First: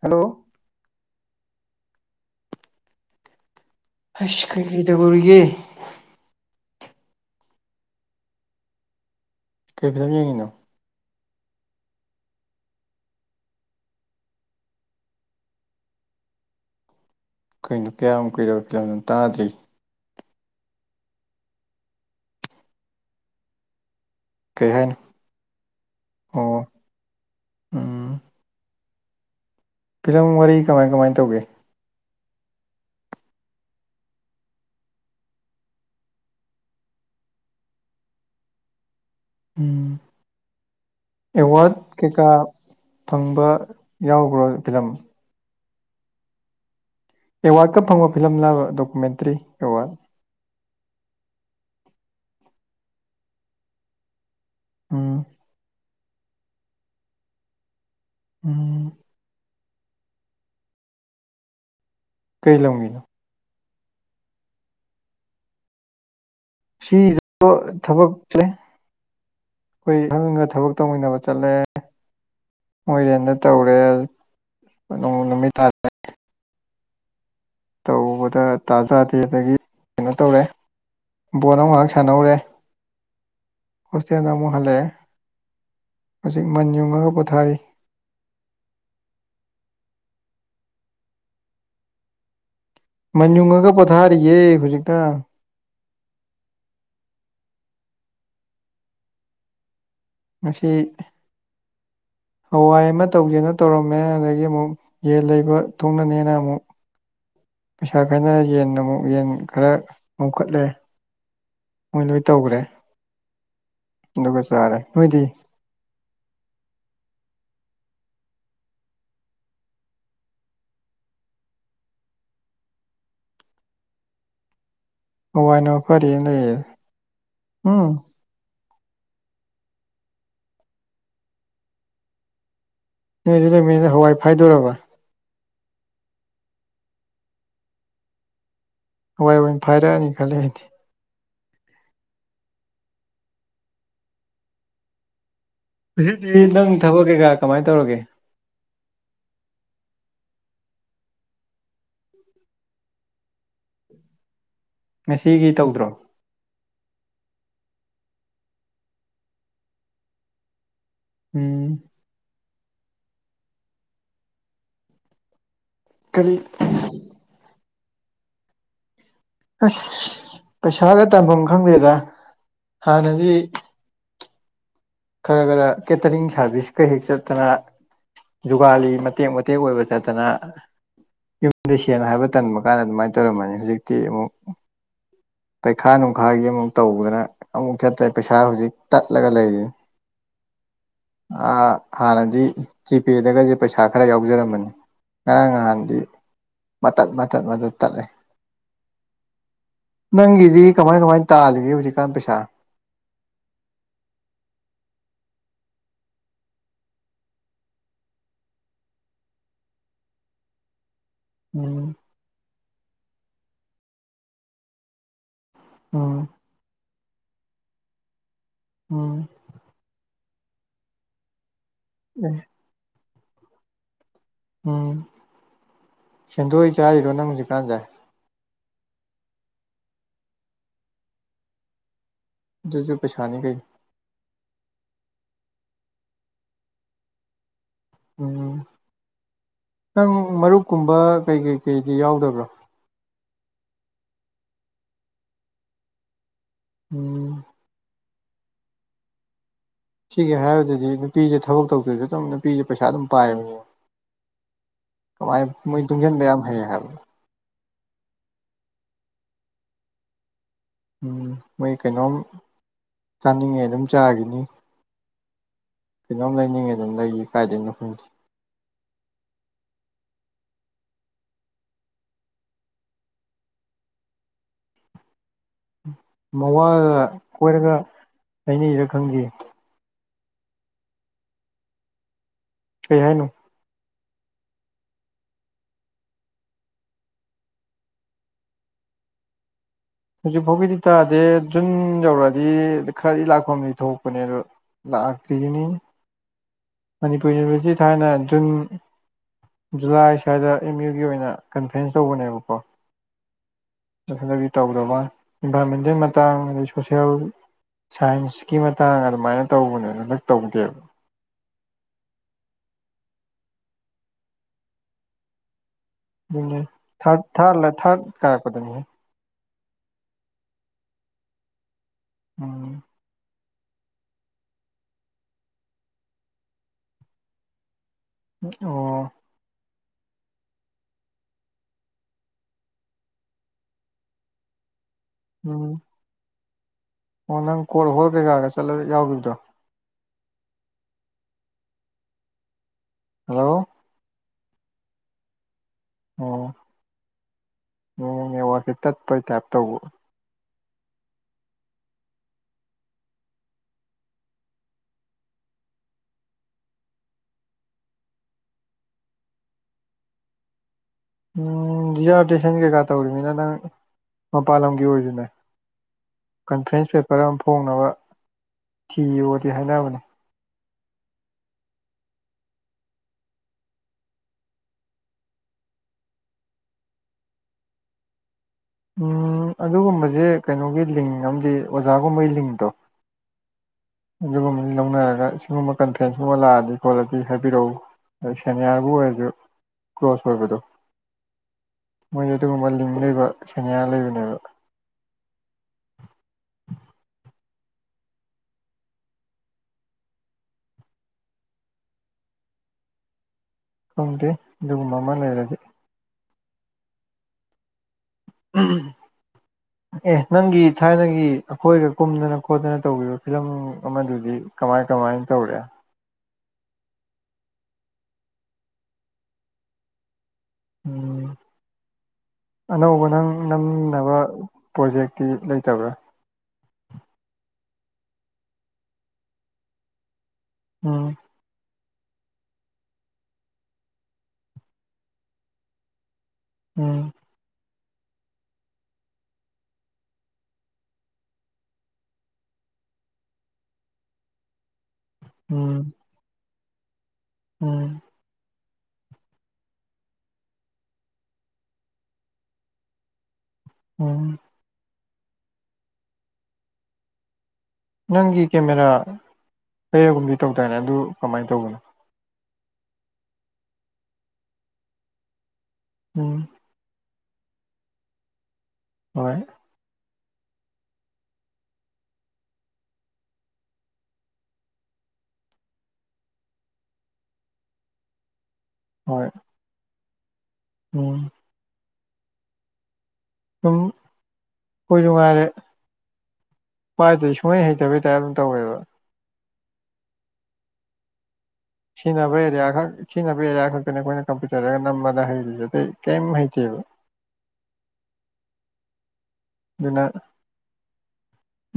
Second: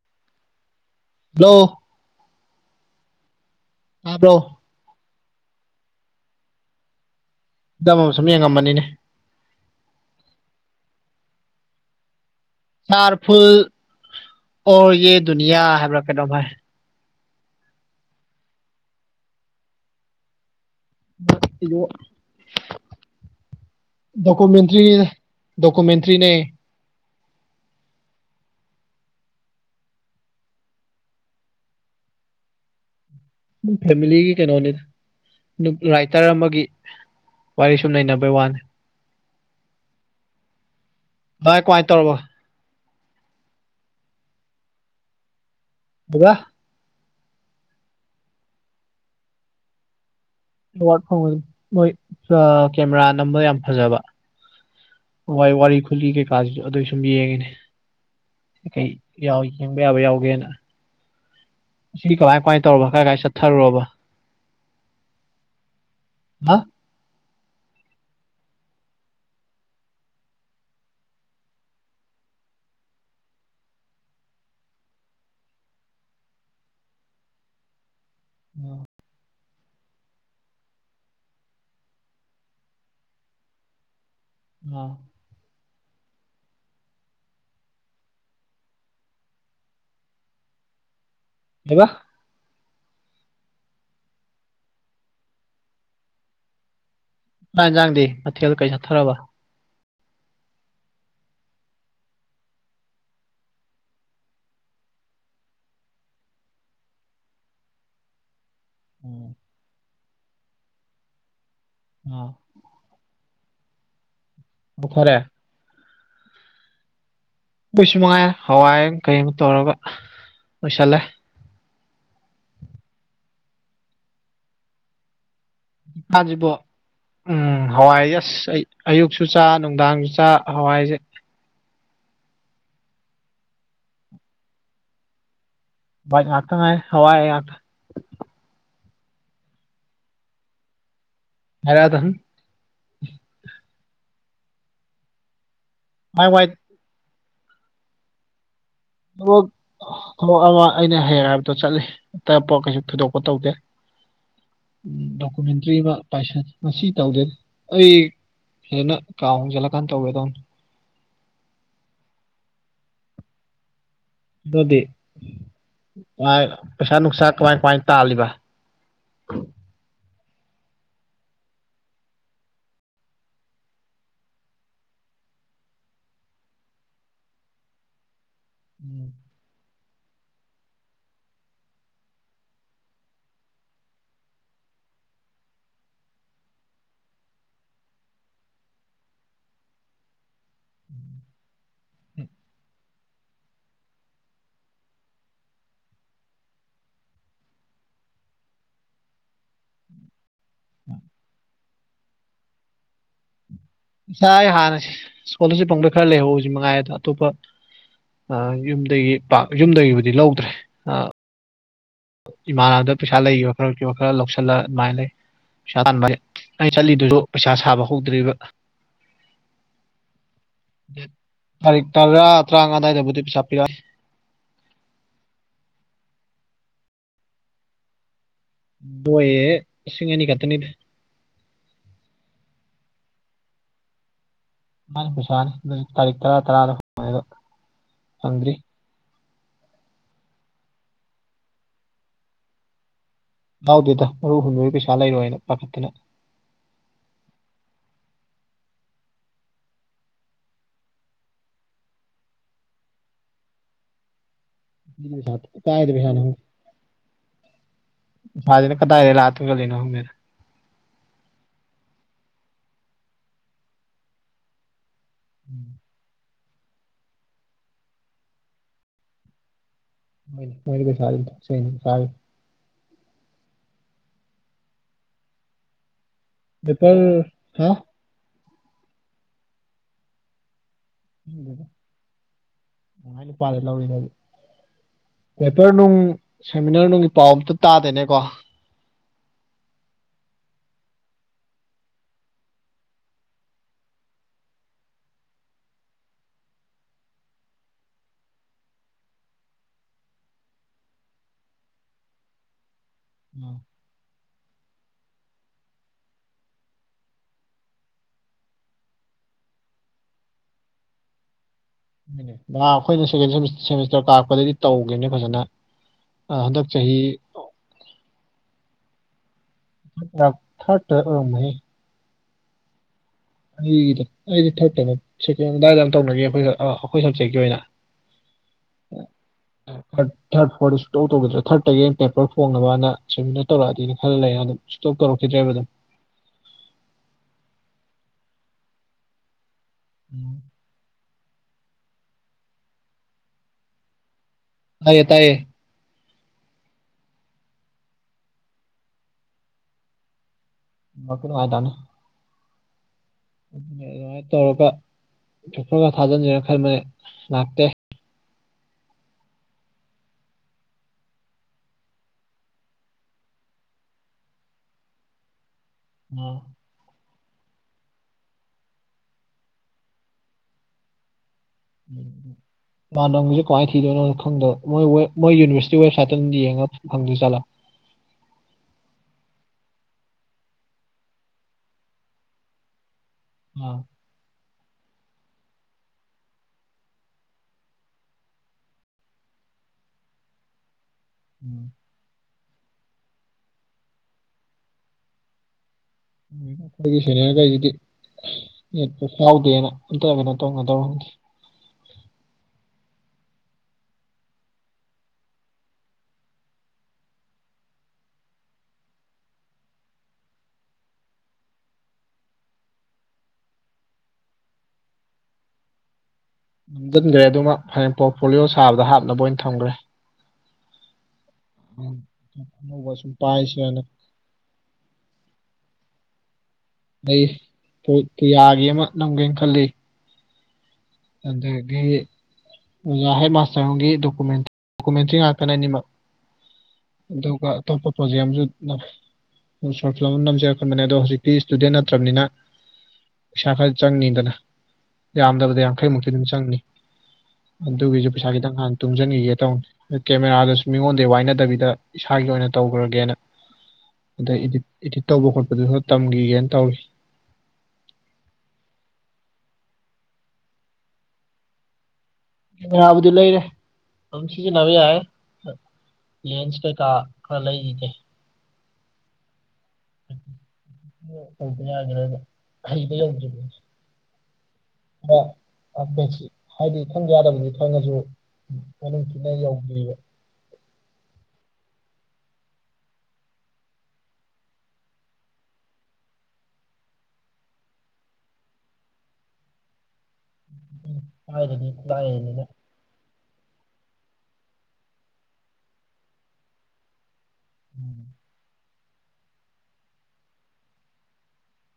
hello hello ꯑꯁ ꯇꯥꯕ꯭ꯔꯣ ꯀꯩ ꯀꯩ ꯇꯧꯔꯤꯒꯦ ꯏ ꯑꯃ ꯁꯨꯝ ꯌꯦꯡꯉꯝꯃꯅꯤꯅꯦ ꯀꯩꯐꯇꯪ ꯌꯦꯡꯉꯤꯅꯣ ꯆꯔ ꯐꯨꯜ ꯑꯣ ꯌꯦ ꯗꯨꯟꯌꯥ ꯍꯥꯏꯕ꯭ꯔꯥ ꯀꯩꯅꯣꯚꯥꯏ ꯑꯩꯈꯣꯏꯅꯣ ꯀꯌꯥꯝꯃ ꯀꯨꯏꯔꯕ ꯐꯤꯂꯝꯅꯣ ꯇꯥꯗ꯭ꯔꯤ ꯏꯗꯣ ꯀꯩ ꯗꯣꯀꯨꯃꯦꯟꯇ꯭ꯔꯤ ꯍꯥꯏꯅꯣ ꯗꯣꯀꯨꯃꯦꯟꯇꯔꯤꯅꯦ ꯑꯣ ꯎꯝ ꯐꯤꯂꯝ ꯋꯥꯔꯤ ꯀꯃꯥꯏ ꯀꯃꯥꯏꯅ ꯇꯧꯒꯦ ꯐꯦꯃꯤꯂꯤꯒꯤ ꯀꯩꯅꯣꯅꯤ ꯔꯥꯏꯇꯔ ꯑꯃꯒꯤ ꯋꯥꯔꯤ ꯁꯨꯝ ꯅꯩꯅꯅꯕꯩ ꯋꯥꯟ ꯎꯝ ꯚꯥꯏ ꯑꯦꯋꯥꯗ ꯀꯃꯥꯏꯅ ꯇꯧꯔꯕ ꯀꯀꯥ ꯐꯪꯕ ꯌꯥꯎꯕ꯭ꯔꯣ ꯐꯤꯂꯝ ꯕꯨꯕ ꯑꯦꯋꯥꯔꯗꯀ ꯐꯪꯕ ꯐꯤꯂꯝ ꯂꯅꯥꯕ ꯗꯣꯀꯨꯃꯦꯟꯇ꯭ꯔꯤ ꯑꯦꯋꯥꯔꯗ ꯑꯦꯋꯥꯔꯗ ꯐꯪꯕ ꯃꯣꯏ ꯀꯦꯃꯦꯔꯥ ꯅꯝꯕ ꯌꯥꯝ ꯐꯖꯕ ꯑꯥ ꯋꯥꯏ ꯋꯥꯔꯤ ꯈꯨꯂꯤ ꯀꯩꯀꯥꯁꯤꯁꯨ ꯑꯗꯨ ꯁꯨꯝ ꯌꯦꯡꯉꯤꯅꯦ ꯎꯝ ꯌꯥꯎꯏ ꯌꯦꯡꯕ ꯌꯥꯕ ꯌꯥꯎꯒꯦꯅ ꯁꯤ ꯀꯃꯥꯏ ꯀꯩ ꯀꯃꯥꯏ ꯇꯧꯔꯕ ꯂꯝꯒꯤꯅꯣ ꯈꯔ ꯀꯥꯏ ꯆꯠꯊꯔꯨꯔꯕ ꯍꯥ ꯁꯤ ꯊꯕꯛꯁꯦ ꯑꯩꯈꯣꯏ ꯈꯪꯒ ꯊꯕꯛ ꯇꯧꯃꯤꯟꯅꯕ ꯆꯠꯂꯦ ꯃꯣꯏꯔꯦꯟꯗ ꯇꯧꯔꯦ ꯅꯨꯃꯤ ꯇꯥꯔ ꯇꯧꯕꯗ ꯇꯥꯖꯥꯗꯦ ꯑꯗꯒꯤ ꯀꯩꯅꯣ ꯇꯧꯔꯦ ꯕꯣꯠ ꯑꯃ ꯉꯥꯏꯍꯥꯛ ꯁꯥꯟꯅꯍꯧꯔꯦ ꯍꯣꯁꯇꯦꯜꯗ ꯑꯃꯨꯛ ꯍꯜꯂꯛꯑꯦ ꯑꯥ ꯍꯧꯖꯤꯛ ꯃꯟ ꯌꯨꯡꯉꯒ ꯄꯣꯊꯥꯔꯤ ꯀꯕ ꯃꯟꯖꯨꯡꯉꯒ ꯄꯣꯊꯥꯔꯤꯌꯦ ꯍꯧꯖꯤꯛꯇ ꯆꯥꯛ ꯌꯦꯟꯁꯥꯡꯗꯤ ꯃꯊꯦꯜ ꯀꯩ ꯆꯠꯊꯔꯕ ꯃꯁꯤ ꯍꯋꯥꯏ ꯑꯃ ꯇꯧꯒꯦꯅ ꯇꯧꯔꯝꯃꯦ ꯑꯗꯒꯤ ꯑꯃꯨꯛ ꯌꯦꯟ ꯂꯩꯕ ꯊꯣꯛꯅꯅꯦꯅ ꯑꯃꯨꯛ ꯄꯩꯁꯥ ꯈꯥꯏꯅ ꯌꯦꯟ ꯑꯃꯨꯛ ꯌꯦꯟ ꯎꯝ ꯈꯔ ꯃꯨꯈꯠꯂꯦ ꯃꯣꯏ ꯂꯣꯏ ꯑꯥ ꯇꯧꯈ꯭ꯔꯦ ꯑꯗꯨꯒ ꯆꯥꯔꯦ ꯑꯣ ꯐꯔꯦ ꯅꯣꯏꯗꯤ ꯀꯣꯏꯁꯨ ꯃꯉꯥꯏꯦ ꯍꯋꯥꯏ ꯀꯔꯤꯝ ꯇꯧꯔꯒ ꯂꯣꯏꯁꯜꯂꯦ ꯍꯅꯣ ꯊꯥꯁꯤꯕꯣ ꯎꯝ ꯍꯋꯥꯏ ꯌꯦꯁ ꯑꯩ ꯑꯌꯨꯛꯁꯨ ꯆꯥ ꯅꯨꯡꯗꯥꯡꯁꯨ ꯆꯥ ꯍꯋꯥꯏꯁꯦ ꯅꯣꯏꯗꯨ ꯂꯣꯏꯃꯤꯅꯤꯅ ꯍꯋꯥꯏ ꯐꯥꯏꯗꯣꯔꯔꯕ ꯑꯇ ꯉ ꯍꯋꯥꯏ ꯑꯇ ꯍꯣꯏ ꯍꯣꯏꯅꯦ ꯐꯥꯏꯔꯛꯑꯅꯤ ꯈꯜꯂꯦ ꯍꯥꯏꯗꯤ ꯍꯥꯏꯔꯗ ꯃꯥꯏ ꯑꯁꯤꯗꯤ ꯋꯥꯏ ꯅꯪ ꯊꯕꯛ ꯀꯩꯀꯥ ꯀꯃꯥꯏꯅ ꯇꯧꯔꯒꯦ ꯑꯗꯨ ꯑꯃ ꯑꯩꯅ ꯍꯌꯦꯡ ꯍꯥꯏꯕꯗꯣ ꯆꯠꯂꯤ ꯑꯇꯞꯄ ꯀꯩꯁꯨ ꯊꯣꯏꯗꯣꯛꯄ ꯇꯧꯗꯦ ꯉꯁꯤꯒꯤ ꯗꯀꯨꯃꯦꯟꯇꯔꯤ ꯇꯧꯗ꯭ꯔꯣ ꯄꯥꯏꯁ ꯃꯁꯤ ꯇꯧꯗꯦ ꯑꯩ ꯍꯦꯟꯅ ꯀꯥꯎ ꯍꯣꯡꯖꯤꯜꯂꯀꯥꯟꯗ ꯇꯧꯒꯦꯗꯧꯅꯦ ꯎꯝ ꯑꯗꯨꯗꯤ ꯀꯔꯤ ꯄꯩꯁꯥ ꯅꯨꯡꯁꯥ ꯀꯃꯥꯏ ꯀꯃꯥꯏ ꯇꯥꯜꯂꯤꯕ ꯑꯁ ꯄꯩꯁꯥꯒ ꯇꯝꯐꯝ ꯈꯪꯗꯦꯗ ꯍꯥꯟꯅꯗꯤ ꯈꯔ ꯈꯔ ꯀꯦꯇꯔꯤꯡ ꯁꯥꯔꯚꯤꯁꯀ ꯍꯦꯛ ꯆꯠꯇꯅ ꯖꯨꯒꯥꯂꯤ ꯃꯇꯦꯛ ꯃꯇ ꯑꯣꯏꯣꯏꯕ ꯆꯇꯅ ꯌꯨꯝꯗ ꯁꯦꯟꯅ ꯍꯥꯏꯕ ꯇꯟꯕ ꯀꯥꯟꯗ ꯑꯗꯨꯃꯥꯏꯅ ꯇꯧꯔꯝꯃꯅꯤ ꯍꯧꯖꯤꯛꯇꯤ ꯑꯃꯨꯛ ꯄꯩꯈꯥ ꯅꯨꯡꯈꯥꯒꯤ ꯑꯃꯨꯛ ꯇꯧꯕꯗꯅ ꯑꯃꯨꯛ ꯆꯦꯠꯇꯦ ꯄꯩꯁꯥ ꯍꯧꯖꯤꯛ ꯇꯠꯂꯒ ꯂꯩꯔꯤ ꯑꯥ ꯍꯥꯟꯅꯗꯤ ꯖꯤꯄꯦꯗꯒꯁꯦ ꯄꯩꯁꯥ ꯈꯔ ꯌꯥꯎꯖꯔꯝꯕꯅꯤ ꯉꯔꯥꯡ ꯅꯍꯥꯟꯗꯤ ꯃꯊꯠ ꯃꯊꯠ ꯃꯊꯠ ꯇꯠꯂꯦ ꯅꯪꯒꯤꯗꯤ ꯀꯃꯥꯏ ꯀꯃꯥꯏꯅ ꯇꯥꯜꯂꯤꯒꯦ ꯍꯧꯖꯤꯛꯀꯥꯟ ꯄꯩꯁꯥ ꯏꯁꯥ ꯑꯩ ꯍꯥꯟꯅ ꯏꯁꯀꯣꯂꯔꯁꯤꯞ ꯐꯪꯗ ꯈꯔ ꯂꯩꯍꯧꯁꯤ ꯃꯉꯥꯏ ꯑꯗ ꯑꯇꯣꯞꯄ ꯌꯨꯝꯗꯒꯤ ꯄꯥꯛ ꯌꯨꯝꯗꯒꯤꯕꯨꯗꯤ ꯂꯧꯗ꯭ꯔꯦ ꯎꯝ ꯏꯃꯥꯟꯅꯕꯗ ꯄꯩꯁꯥ ꯂꯩꯈꯤꯕ ꯈꯔ ꯈꯔ ꯂꯧꯁꯤꯜꯂ ꯑꯗꯨꯃꯥꯏꯅ ꯂꯩ ꯄꯩꯁꯥ ꯇꯥꯟꯕ ꯎꯝ ꯑꯩ ꯆꯠꯂꯤꯗꯨꯁꯨ ꯄꯩꯁꯥ ꯁꯥꯕ ꯍꯧꯗ꯭ꯔꯤꯕ ꯎꯝ ꯇꯥꯔꯤꯛ ꯇꯔꯥ ꯇꯔꯥꯉꯥ ꯑꯗꯨꯋꯥꯏꯗꯕꯨꯗꯤ ꯄꯩꯁꯥ ꯄꯤꯔꯛꯑꯣꯦ ꯎꯝ ꯁꯦꯟꯗꯣꯛ ꯆꯥꯔꯤꯔꯣ ꯅꯪ ꯍꯧꯖꯤꯛꯀꯥꯟꯁꯦ ꯕꯣꯏꯑꯦ ꯏꯁꯤꯡ ꯑꯅꯤ ꯀꯇꯅꯤꯗ ꯑꯗꯨꯁꯨ ꯄꯩꯁꯥꯅꯤ ꯀꯩ ꯃꯥ ꯄꯩꯁꯥꯅꯤ ꯇꯥꯔꯤꯛ ꯇꯔꯥ ꯇꯔꯥꯗ ꯐꯪꯗ꯭ꯔꯤ ꯎꯝ ꯅꯪ ꯃꯔꯨꯞꯀꯨꯝꯕ ꯀꯩ ꯀꯩ ꯀꯩꯗꯤ ꯌꯥꯎꯗꯕ꯭ꯔꯣ ꯂꯎꯗꯦꯗ ꯃꯔꯨ ꯍꯨꯝꯕꯒꯤ ꯄꯩꯁꯥ ꯂꯩꯔꯣꯏ ꯍꯥꯏꯅ ꯄꯥꯈꯠꯇꯅ ꯎꯝ ꯁꯤꯒꯤꯦ ꯍꯥꯏꯕꯗꯗꯤ ꯅꯨꯄꯤꯁꯦ ꯊꯕꯛ ꯇꯧꯗ꯭ꯔꯁꯨ ꯑꯗꯨꯝ ꯅꯨꯄꯤꯁꯦ ꯄꯩꯁꯥ ꯑꯗꯨꯝ ꯄꯥꯏꯕꯅꯦ ꯀꯃꯥꯏ ꯃꯣꯏ ꯀꯥꯏꯗ ꯇꯨꯡꯖ ꯄꯩꯁꯥꯅꯣ ꯌꯥꯝ ꯍꯥꯏꯌꯦ ꯍꯥꯏ ꯐꯖꯅ ꯀꯗꯥꯔ ꯂꯥꯇꯒ ꯂꯩꯅ ꯍ ꯃ ꯎꯝ ꯃꯣꯏ ꯀꯩꯅꯣꯝ ꯆꯥꯅꯤꯡꯉꯦ ꯑꯗꯨꯝ ꯆꯥꯈꯤꯅꯤ ꯎꯝ ꯀꯩꯅꯣꯝ ꯂꯩꯅꯤꯡꯉꯦ ꯑꯗꯨꯝ ꯂꯩꯌꯦ ꯀꯥꯏꯗꯣꯏꯅꯣ ꯍꯪꯗꯦ ꯃꯣꯏ ꯃꯣꯏ ꯀꯩꯁꯥ ꯁꯥ ꯃꯋꯥ ꯄꯦꯄꯔ ꯍꯥ ꯀꯣꯏꯔꯒ ꯍꯥꯏꯅꯩꯔ ꯈꯪꯗꯦ ꯀꯩ ꯥꯏ ꯍꯥꯏꯅꯣ ꯅꯨꯄꯥꯗ ꯂꯧꯋꯅꯦꯗꯤ ꯄꯦꯄꯔ ꯅꯨꯡ ꯁꯦꯃꯤꯅꯥꯔ ꯅꯨꯡꯒꯤ ꯄꯥꯎ ꯑꯝꯇ ꯇꯥꯗꯦꯅꯦꯀꯣ ꯍꯧꯖꯤꯛ ꯐꯥꯎꯒꯤꯗꯤ ꯇꯥꯗꯦ ꯖꯟ ꯌꯧꯔꯛꯑꯗꯤ ꯈꯔꯗꯤ ꯂꯥꯛꯐꯝꯗꯤ ꯊꯣꯛꯄꯅꯦ ꯑꯗꯣ ꯂꯥꯛ ꯀꯔꯤꯅꯤ ꯃꯅꯤꯄꯨꯔ ꯌꯨꯅꯤꯚꯔꯁꯤꯇꯤ ꯊꯥꯏꯅ ꯖꯨꯟ ꯖꯨꯂꯥꯏ ꯁ꯭ꯋꯥꯏꯗ ꯑꯦꯝ ꯌꯨꯒꯤ ꯑꯣꯏꯅ ꯀꯟꯚ꯭ꯔꯦꯟꯁ ꯇꯧꯕꯅꯦꯕꯀꯣ ꯎꯝ ꯑꯗꯨ ꯈꯗꯒꯤ ꯇꯧꯗꯕ ꯏꯟꯚꯥꯏꯔꯣꯟꯃꯦꯟꯇꯦꯜ ꯃꯇꯥꯡ ꯑꯗꯩ ꯁꯣꯁꯦꯜ ꯁꯥꯏꯟꯁꯀꯤ ꯃꯇꯥꯡ ꯑꯗꯨꯃꯥꯏꯅ ꯇꯧꯕꯅꯦ ꯍꯟꯗꯛ ꯇꯧꯗꯦꯕ ꯉꯥꯍꯥꯟ ꯑꯩꯈꯣꯏꯅ ꯁꯦꯀꯦꯟ ꯁꯦꯃꯤꯁꯇꯔ ꯀꯥꯔꯛꯄꯗꯗꯤ ꯇꯧꯒꯤꯕꯅꯦ ꯐꯖꯅ ꯑ ꯑꯗꯨꯅꯦ ꯍꯟꯗꯛ ꯆꯍꯤ ꯊꯥꯔꯠ ꯊꯥꯔꯠ ꯊꯥꯔꯠ ꯀꯥꯔꯛꯄꯗꯅꯤꯍꯦ ꯊꯔꯠ꯭ ꯇ ꯑꯣꯏꯔꯝꯒꯅꯤ ꯎꯝ ꯑꯩꯒꯤꯗ ꯑꯩꯗꯤ ꯊꯥꯔꯗ ꯀꯩꯅ ꯁꯦꯀꯦꯟ ꯑꯗꯨꯗꯥꯏꯗ ꯌꯥꯝ ꯇꯧꯅꯒꯦ ꯑꯩꯈꯣꯏ ꯑꯩꯈꯣꯏ ꯁꯞꯖꯦꯛꯀꯤ ꯑꯣꯏꯅ ꯑꯣ ꯊꯥꯔꯠ ꯊꯥꯔꯠ ꯐꯣꯔ ꯁꯨ ꯇꯧ ꯇꯧꯒꯗ꯭ꯔꯥ ꯊꯔꯠꯇꯒꯤ ꯍꯩꯅ ꯄꯦꯄꯔ ꯐꯣꯡꯅꯕꯅ ꯁꯦꯃꯤꯅꯥꯔ ꯇꯧꯔꯛꯑꯗꯤꯅ ꯈꯜꯂꯦ ꯑꯗꯨꯝ ꯁꯇꯣꯔꯣ ꯈꯈꯤꯇ꯭ꯔꯦꯕꯝ ꯎꯝ ꯑꯣ ꯅꯪ ꯀꯣꯔ ꯍꯣꯜ ꯀꯩꯀꯥꯒ ꯆꯠꯂ ꯌꯥꯎꯈꯤꯕꯗꯣ ꯎꯝ ꯍꯜꯂꯣ ꯇꯌꯦ ꯇꯥꯏꯌꯦ ꯑꯣ ꯅꯦꯋꯥꯛꯁꯦ ꯇꯠꯄꯩ ꯇꯥꯏꯞ ꯇꯧꯕ ꯃꯀꯔꯗꯅ ꯑꯗꯨꯅꯦ ꯑꯗꯨꯃꯥꯏꯅ ꯇꯧꯔꯒ ꯆꯊꯒ ꯊꯥꯖꯤꯟꯒꯦꯅ ꯈꯟꯕꯅꯦ ꯂꯥꯛꯇꯦ ꯎꯝ ꯔꯤꯖꯥꯔꯇꯦꯁꯟ ꯀꯩꯀꯥ ꯇꯧꯔꯤꯃꯤꯅ ꯅꯪ ꯃꯄꯥꯟ ꯂꯝꯒꯤ ꯑꯣꯏꯁꯨꯅꯦ ꯎꯝ ꯀꯟꯐ꯭ꯔꯦꯟꯁ ꯄꯦꯄꯔ ꯑꯃ ꯐꯣꯡꯅꯕ ꯊꯤꯌꯣꯗꯤ ꯍꯥꯏꯅꯕꯅꯤ ꯎꯝ ꯃꯥꯥꯟ ꯅꯪꯒꯤꯁ ꯀꯃꯥꯏꯅ ꯊꯗꯣꯏꯅꯣ ꯈꯪꯗꯣ ꯃꯣꯏ ꯃꯣꯏ ꯌꯨꯅꯤꯚꯔꯁꯤꯇꯤ ꯋꯦꯕꯁꯥꯏꯠꯇ ꯑꯗꯨꯝ ꯌꯦꯡꯒ ꯐꯪꯗꯣꯏ ꯆꯠꯂꯣ ꯎꯝ ꯑꯗꯨꯒꯨꯝꯕꯁꯦ ꯀꯩꯅꯣꯒꯤ ꯂꯤꯡ ꯑꯃꯗꯤ ꯑꯣꯖꯥꯒꯨꯝꯕꯒꯤ ꯂꯤꯡꯗꯣ ꯎꯝ ꯑꯗꯨꯒꯨꯝꯕꯅꯤ ꯂꯧꯅꯔꯒ ꯁꯤꯒꯨꯝꯕ ꯀꯟꯐ꯭ꯔꯦꯟꯁꯀꯨꯝꯕ ꯂꯥꯛꯑꯗꯤ ꯈꯣꯠꯂꯗꯤ ꯍꯥꯏꯕꯤꯔꯛꯎ ꯁꯦꯅꯤꯌꯥꯔꯕꯨ ꯑꯣꯏꯔꯁꯨ ꯀ꯭ꯂꯣꯁ ꯑꯣꯏꯕꯗꯣ ꯎꯝ ꯃꯣꯏꯗꯤ ꯑꯗꯨꯒꯨꯝꯕ ꯂꯤꯡꯕ ꯂꯩꯕ ꯁꯦꯅꯤꯌꯥ ꯂꯩꯕꯅꯦꯕ ꯎ ꯑꯩꯈꯣꯏꯒꯤ ꯁꯦꯅꯤꯌꯥꯔꯈꯩꯁꯤꯗꯤ ꯌꯦꯠꯄ ꯁꯥꯎꯗꯦꯅ ꯑꯝꯇ ꯀꯩꯅꯣ ꯇꯧꯅ ꯇꯧꯔꯦ ꯈꯪꯗꯦ ꯑꯗꯨꯒꯨꯝꯕ ꯑꯃ ꯂꯩꯔꯗꯤ ꯎꯝ ꯏꯝ ꯑꯦ ꯅꯪꯒꯤ ꯊꯥꯏꯅꯒꯤ ꯑꯩꯈꯣꯏꯒ ꯀꯨꯝꯗꯅ ꯈꯣꯠꯇꯅ ꯇꯧꯈꯤꯕ ꯐꯤꯂꯝ ꯑꯃꯗꯨꯗꯤ ꯀꯃꯥꯏ ꯀꯃꯥꯏꯅ ꯇꯧꯔꯦ ꯅꯝꯁꯤꯟꯈ꯭ꯔꯦ ꯑꯗꯨꯃꯛ ꯐꯌꯦꯡ ꯄꯣꯔꯠꯐꯣꯂꯤꯌꯣ ꯁꯥꯕꯗ ꯍꯥꯞꯅꯕ ꯑꯣꯏꯅ ꯊꯝꯈ꯭ꯔꯦ ꯎꯝ ꯎꯝ ꯑꯅꯧꯕ ꯁꯨꯝ ꯅꯪ ꯄꯥꯏꯁꯤꯔꯅ ꯅꯝꯅꯕ ꯄ꯭ꯔꯣꯖꯦꯛꯇꯤ ꯂꯩꯇꯕ꯭ꯔꯥ ꯑꯩ ꯄꯨꯌꯥꯒꯤ ꯑꯃ ꯅꯝꯒꯦꯅ ꯈꯜꯂꯤ ꯎꯝ ꯑꯗꯒꯤ ꯑꯣꯖꯥ ꯍꯦꯠ ꯃꯥꯁꯇꯔꯒꯤ ꯗꯣꯀꯨꯦꯟ ꯗꯣꯀꯨꯃꯦꯟꯇ꯭ꯔꯤ ꯉꯥꯛꯇꯅꯤ ꯑꯅꯤꯃꯛ ꯎꯝ ꯑꯗꯨꯒ ꯑꯇꯣꯞꯄ ꯄ꯭ꯔꯣꯖꯦꯛ ꯑꯃꯁꯨ ꯁꯣꯔꯠ ꯐꯤꯂꯝ ꯑꯃ ꯅꯝꯖꯔꯛꯀꯄꯕꯅꯦ ꯑꯣ ꯍꯧꯖꯤꯛꯇꯤ ꯏꯁꯇꯨꯗꯦꯟ ꯅꯠꯇ꯭ꯔꯕꯅꯤꯅ ꯄꯩꯁꯥ ꯈꯔ ꯆꯪꯅꯤꯗꯅ ꯌꯥꯝꯗꯕꯗ ꯎꯝ ꯌꯥꯡꯈꯩꯃꯨꯛꯇꯤ ꯑꯗꯨꯝ ꯆꯪꯅꯤ ꯎꯝ ꯑꯗꯨꯒꯤꯁꯨ ꯄꯩꯁꯥ ꯈꯤꯇꯪ ꯍꯥꯟꯅ ꯇꯨꯡꯁꯤꯟꯈꯤꯒꯦ ꯇꯧꯅꯤ ꯀꯦꯃꯦꯔꯥꯗꯨꯁꯨ ꯃꯤꯉꯣꯟꯗꯒꯤ ꯋꯥꯏꯅꯗꯕꯤꯗ ꯏꯁꯥꯒꯤ ꯑꯣꯏꯅ ꯇꯧꯈ꯭ꯔꯒꯦꯅ ꯎꯝ ꯑꯗ ꯏꯗꯤꯠ ꯏꯗꯤꯠ ꯇꯧꯕ ꯈꯣꯠꯄꯗꯨꯁꯨ ꯇꯝꯈꯤꯒꯦꯅ ꯇꯧꯏ ꯅꯪꯒꯤ ꯀꯦꯃꯦꯔꯥ ꯀꯔꯒꯨꯝꯗꯤ ꯇꯧꯗꯥꯏꯅꯦ ꯑꯗꯨ ꯀꯃꯥꯏꯅ ꯇꯧꯕꯅꯣ ꯀꯦꯃꯦꯔꯥ ꯕꯨꯗꯤ ꯂꯩꯔꯦ ꯑꯗꯨꯝ ꯁꯤꯖꯤꯟꯅꯕ ꯌꯥꯏ ꯎꯝ ꯂꯦꯟꯁ ꯀꯩꯀꯥ ꯈ ꯂꯩ ꯏꯅꯦ ꯍꯣꯏ ꯇꯧꯕ ꯌꯥꯒꯦꯔꯥꯅꯦ ꯍꯩꯕ ꯌꯧꯗ꯭ꯔꯤꯕꯒꯤ ꯍꯥꯏꯗꯤ ꯈꯪꯕ ꯌꯥꯗꯕꯗꯤ ꯈꯪꯉꯁꯨ ꯍ ꯍꯣꯏ ꯆꯅ ꯌꯥꯎꯕ ꯎꯝ ꯁꯨꯝ ꯑꯩꯈꯣꯏ ꯅꯨꯡꯉꯥꯏꯔꯦ ꯄꯥꯏꯗꯗꯤ ꯁꯨꯡꯃꯩ ꯍꯩꯇꯕꯩ ꯇꯥꯏꯔꯞ ꯑꯗꯨꯝ ꯇꯧꯋꯦꯕ ꯎꯝ ꯍꯥꯏꯥꯏꯗꯅꯦ ꯁꯤꯅꯕꯩ ꯑꯦꯔꯦ ꯑꯩ ꯈꯥꯡ ꯁꯤꯖꯤꯟꯅꯕ ꯑꯦꯔꯤꯌꯥ ꯈꯛꯇꯅꯤ ꯑꯩꯈꯣꯏꯅ ꯀꯝꯄ꯭ꯌꯨ ꯇꯔꯒ ꯅꯝꯕꯅ ꯍꯩꯔꯤꯁꯦ ꯑꯇꯩ ꯀꯔꯤꯝ ꯍꯩꯇꯦꯕ ꯎꯝ ꯑꯗꯨꯅ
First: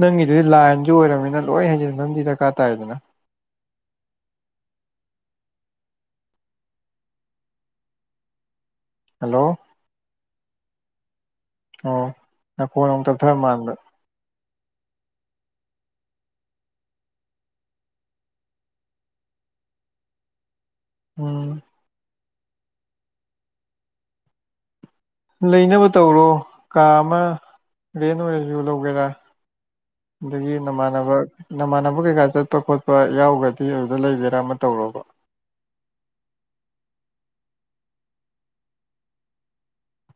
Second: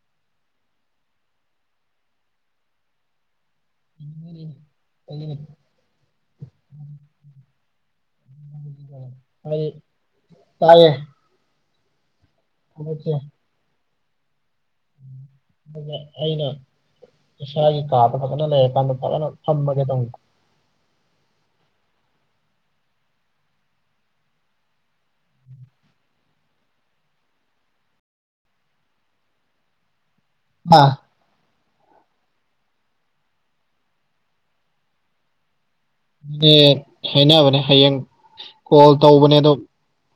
ꯅꯪꯒꯤꯗꯨꯗꯤ ꯂꯥꯏꯟꯁꯨ ꯑꯣꯏꯔꯃꯤꯅ ꯂꯣꯏ ꯍꯩꯖꯤꯟ ꯑꯃꯗꯤ ꯗꯔꯀꯥꯔ ꯇꯥꯏꯗꯅ ꯎꯝ ꯎꯝ ꯍꯜꯂꯣ ꯑꯩ ꯀꯥꯏ ꯑꯧ ꯅꯈꯣꯟ ꯑꯃꯨꯛ ꯇꯞꯊꯔꯛꯄ ꯃꯥꯟꯕ ꯑꯩꯅ ꯏꯁꯥꯒꯤ ꯀꯥꯗ ꯐꯖꯅ ꯂꯩꯔ ꯀꯥꯟꯗ ꯐꯖꯅ ꯐꯝꯃꯒ ꯇꯧꯅꯤꯡꯕ ꯎꯝ ꯂꯩꯅꯕ ꯇꯧꯔꯣ ꯀꯥ ꯑꯃ ꯔꯦꯟ ꯑꯣꯏꯔꯁꯨ ꯂꯧꯒꯦꯔꯥ ꯑꯗꯒꯤ ꯑꯥ ꯅꯃꯥꯟꯅꯕ ꯅꯃꯥꯟꯅꯕ ꯀꯩꯀꯥ ꯆꯠꯄ ꯈꯣꯠꯄ ꯌꯥꯎꯈ꯭ꯔꯗꯤ ꯑꯗꯨꯗ ꯂꯩꯒꯦꯔꯥ ꯑꯃ ꯇꯧꯔꯣꯕ ꯍꯥꯏꯅꯕꯅꯦ ꯍꯌꯦꯡ ꯀꯣꯜ ꯇꯧꯕꯅꯦ ꯑꯗꯣ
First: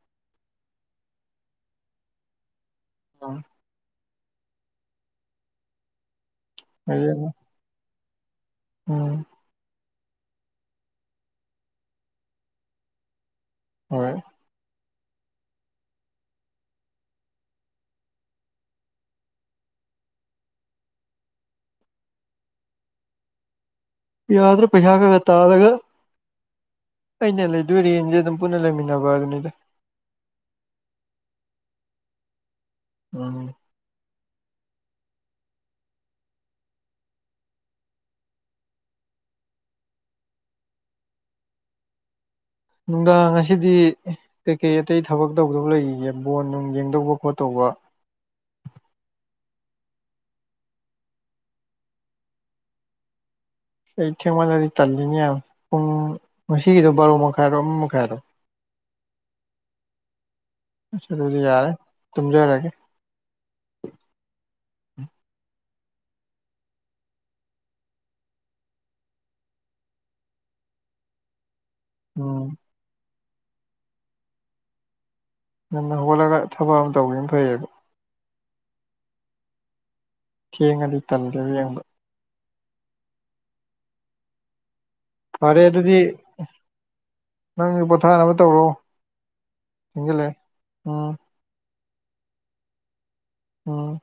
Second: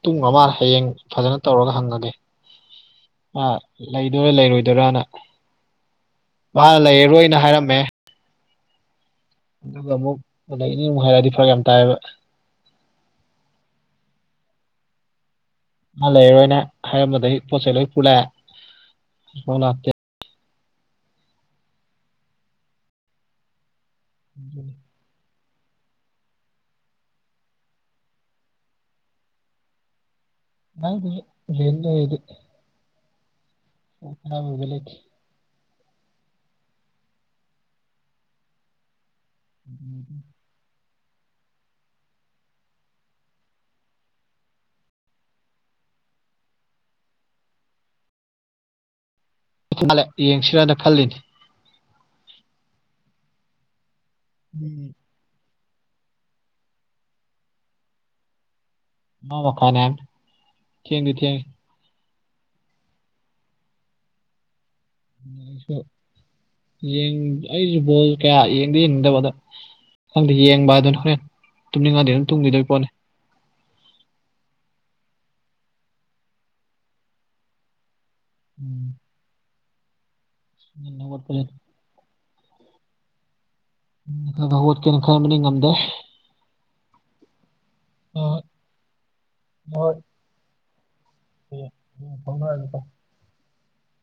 ꯇꯨꯝꯒꯔ ꯃꯥꯜꯂꯦ ꯍꯌꯦꯡ ꯐꯖꯅ ꯇꯧꯔꯒ ꯍꯪꯉꯒꯦ ꯎꯝ ꯑ ꯂꯩꯗꯣꯏꯔꯥ ꯂꯩꯔꯣꯏꯗꯣꯏꯔꯅ ꯃꯥꯅ ꯂꯩꯔꯔꯣꯏꯅ ꯍꯥꯏꯔꯝꯃꯦ ꯎꯝ ꯑꯗꯨꯒ ꯑꯃꯨꯛ ꯑꯗꯩ ꯑꯃꯨꯛ ꯍꯥꯏꯔꯗꯤ ꯐꯔꯛ ꯌꯥꯝ ꯇꯥꯏꯌꯦꯕ ꯍꯣꯏ ꯃꯥ ꯂꯩꯔꯔꯣꯏꯅꯦ ꯍꯥꯏꯔꯝꯕꯗꯒꯤ ꯄꯣꯠ ꯆꯩꯩ ꯂꯣꯏ ꯄꯨꯜꯂꯛꯑꯦ ꯌꯥꯗ꯭ꯔꯣ ꯄꯩꯁꯥꯒꯦ ꯇꯥꯔꯒ ꯑꯩꯅ ꯂꯩꯗꯣꯏ ꯔꯦꯟꯁꯦ ꯑꯗꯨꯝ ꯄꯨꯟꯅ ꯂꯩꯃꯤꯟꯅꯕ ꯑꯗꯨꯅꯤꯗ ꯍꯗꯤ ꯌꯦꯂ ꯏꯗꯤ ꯎꯝ ꯑꯍꯥꯟꯕ ꯕꯦꯂꯤꯠ ꯎ ꯅꯨꯡꯗꯥꯡ ꯉ ꯑꯁꯤꯗꯤ ꯀꯩꯀꯩ ꯑꯇꯩ ꯊꯕꯛ ꯇꯧꯗꯧꯕ ꯂꯩꯔꯤꯒꯦ ꯕꯣꯟ ꯅꯨꯡ ꯌꯦꯡꯗꯧꯕ ꯈꯣꯠꯇꯧꯕ ꯃꯥꯜꯂꯦ ꯌꯦꯡꯁꯤꯔꯅ ꯈꯜꯂꯤꯅꯤ ꯑꯩ ꯊꯦꯡꯃꯜꯂꯗꯤ ꯇꯜꯂꯤꯅꯦ ꯄꯨꯡ ꯉꯁꯤꯒꯤꯗꯣ ꯕꯥꯔꯣ ꯃꯈꯥꯏꯔꯣ ꯑꯃ ꯃꯈꯥꯏꯔꯣ ꯃ ꯋꯥꯈ ꯅ ꯆ ꯑꯗꯨꯗꯤ ꯌꯥꯔꯦ ꯇꯨꯝꯖꯔꯒꯦ ꯕꯤ ꯄꯤ ꯁꯇ꯭ꯔꯣꯛ ꯑꯩꯁꯨ ꯕꯣꯜ ꯀꯌꯥ ꯌꯦꯡꯗ ꯌꯦꯡꯅꯤꯡꯗꯕ ꯑꯗꯣ ꯈꯪꯗꯦ ꯌꯦꯡꯕ ꯑꯗꯨꯅꯤ ꯍꯣꯔꯦꯟ ꯇꯨꯝꯅꯤꯡꯉꯗꯤ ꯑꯗꯨꯝ ꯎꯝ ꯇꯨꯝꯈꯤꯗꯣꯏ ꯄꯣꯠꯅꯤ ꯉꯟꯅ ꯍꯧꯒꯠꯂꯒ ꯊꯕꯛ ꯑꯃ ꯇꯧꯒꯤꯕꯅ ꯐꯩꯌꯦꯕ ꯎꯝ ꯊꯦꯡꯉꯗꯤ ꯉꯟꯅ ꯇꯜꯂꯦ ꯍꯧꯒꯠꯄꯅꯤ ꯌꯦꯡꯕ ꯎ ꯀꯩꯅ ꯈ ꯐꯔꯦ ꯑꯗꯨꯗꯤ ꯅꯪꯒꯤ ꯄꯣꯊꯥꯅꯕ ꯍꯣꯏ ꯇꯧꯔꯣ ꯊꯦꯡꯖꯤꯜꯂꯑꯦ ꯎꯝ ꯍ ꯐꯅ ꯍꯥꯏꯅꯀ ꯑꯣꯝ